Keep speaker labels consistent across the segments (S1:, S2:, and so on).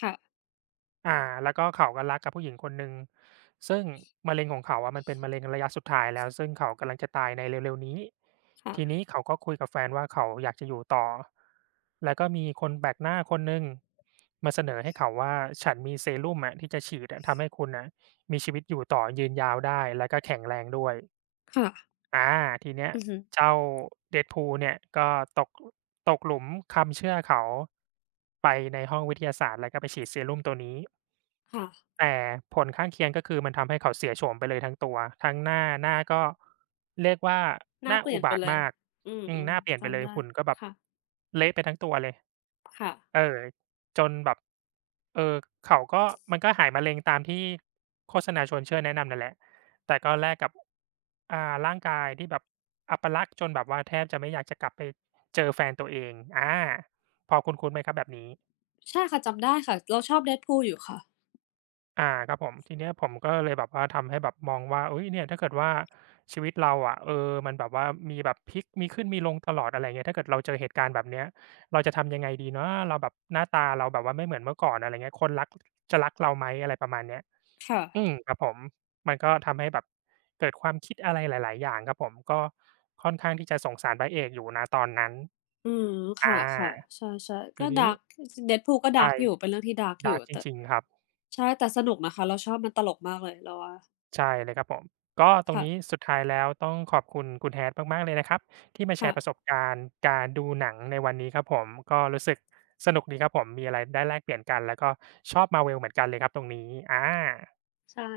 S1: ค่ะ อื
S2: อ
S1: ม
S2: า แล้วก็เขาก็รักกับผู้หญิงคนหนึ่ง ซึ่งมะเร็งของเขาอะ มันเป็นมะเร็งระยะสุดท้ายแล้ว ซึ่งเขากำลังจะตายในเร็ว ๆ นี้
S1: ค่
S2: ทีนี้
S1: ะ
S2: เขาก็คุยกับแฟนว่าเขาอยากจะอยู่ต่อ แล้วก็มีคนแปลกหน้าคนหนึ่งมาเสนอให้เขาว่า ฉันมี เซรุ่มอะที่จะฉีดอะ ทำให้คุณน่ะมีชีวิตอยู่ต่อยืนยาวได้ แล้วก็แข็งแรงด้วย
S1: ค่ะ
S2: อา ทีเนี้ย
S1: อือฮึ
S2: เจ้า Deadpool เนี่ยก็ ตก ตกหลุมคำเชื่อเขา ไปในห้องวิทยาศาสตร์ แล้วก็ไปฉีดเซรุ่มตัวนี้
S1: ค่ะ
S2: แต่ผลข้างเคียง ก็คือมันทำให้เขาเสียโฉมไปเลยทั้งตัว ทั้งหน้า หน้าก็เรียกว่า
S1: หน้
S2: หน
S1: า
S2: ้า
S1: เปลี่
S2: อ
S1: ย
S2: ุ
S1: น
S2: บ
S1: ไป
S2: าท
S1: เ
S2: ว
S1: ล
S2: ์ม
S1: ย
S2: าก
S1: อื
S2: อืม ห
S1: อ
S2: น้าเปลี่ย
S1: ๆ
S2: น
S1: จ
S2: ไปเล
S1: ำไ
S2: ย
S1: ด้
S2: หุ่นก็แบบ
S1: ค่ะ
S2: เละไปทั้งตัวเลย
S1: ค่ะ
S2: เออ จนแบบ เออ เขาก็ มันก็หายมะเร็งตามที่โฆษณาชวนเชื่อแนะนำนั่นแหละ แต่ก็แลกกับ อา ร่างกายที่แบบอัปลักษณ์ จนแบบว่าแทบจะไม่อยากจะกลับไป เจอแฟนตัวเอง อา พอคุ้น ๆ ไหมครับแบบนี้?
S1: ใช่ค่ะ จำได้ค่ะ เราชอบ Deadpool อยู่ค่ะ
S2: อา ครับผม ทีเนี้ยผมก็เลยแบบว่าทำให้แบบมองว่า อุ๊ย เนี่ย ถ้าเกิดว่าชีวิตเราอะ เออ มันแบบว่ามีแบบพลิกมีขึ้นมีลงตลอด อะไรอย่างเงี้ย ถ้าเกิดเราเจอเหตุการณ์แบบเนี้ย เราจะทำยังไงดีนะ เราแบบ หน้าตาเราแบบว่าไม่เหมือนเมื่อก่อน อะไรอย่างเงี้ย คนรัก จะรักเราไหม อะไรประมาณเนี้ย
S1: ค่ะ
S2: อืม ครับผม มันก็ทำให้แบบเกิดความคิดอะไรหลาย ๆ อย่างครับผม ก็ค่อนข้างที่จะสงสารพระเอกอยู่ ณ ตอนนั้น
S1: อืม ค
S2: อา
S1: ่ะ ๆ ใช่ ๆ
S2: ท
S1: ก็
S2: ีน
S1: ด
S2: ี้
S1: าร์ก จริง ๆ Deadpool ก็
S2: ใ
S1: ด
S2: ช
S1: าร์
S2: ่
S1: ก อยู่ เป็นเรื่องที่ ดาร์ก
S2: ด
S1: อย
S2: าร
S1: ู
S2: ์
S1: ่
S2: ก จ
S1: แต่
S2: ริง ๆ ครับ
S1: ใช่ แต่สนุกนะคะ เราชอบ มันตลกมากเลย เราว่า
S2: ใช่เลยครับผม ก็ตร
S1: ค
S2: ง
S1: ่
S2: นี
S1: ะ
S2: ้สุดท้ายแล้วต้องขอบคุณคุณ Hat มาก ๆ เลยนะครับ ที่มาแ
S1: ค
S2: ช
S1: ่
S2: ร์ป
S1: ะ
S2: ระสบการณ์การดูหนังในวันนี้ครับผม ก็รู้สึกสนุกดีครับผม มีอะไรได้แลกเปลี่ยนกัน แล้วก็ชอบ Marvel เหมือนกันเลยครับตรงนี้ อา
S1: ใช่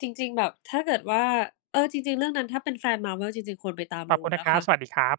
S1: จริง ๆ แบบถ้าเกิดว่า เออ จริง ๆ เรื่องนั้นถ้าเป็นแฟน Marvel จริง ๆ ควรไปตาม
S2: ข
S1: ด
S2: อบ
S1: ู
S2: คุณน
S1: น
S2: ะ
S1: ะ
S2: คร
S1: ค
S2: ับ
S1: ะ
S2: สวัสดีครับ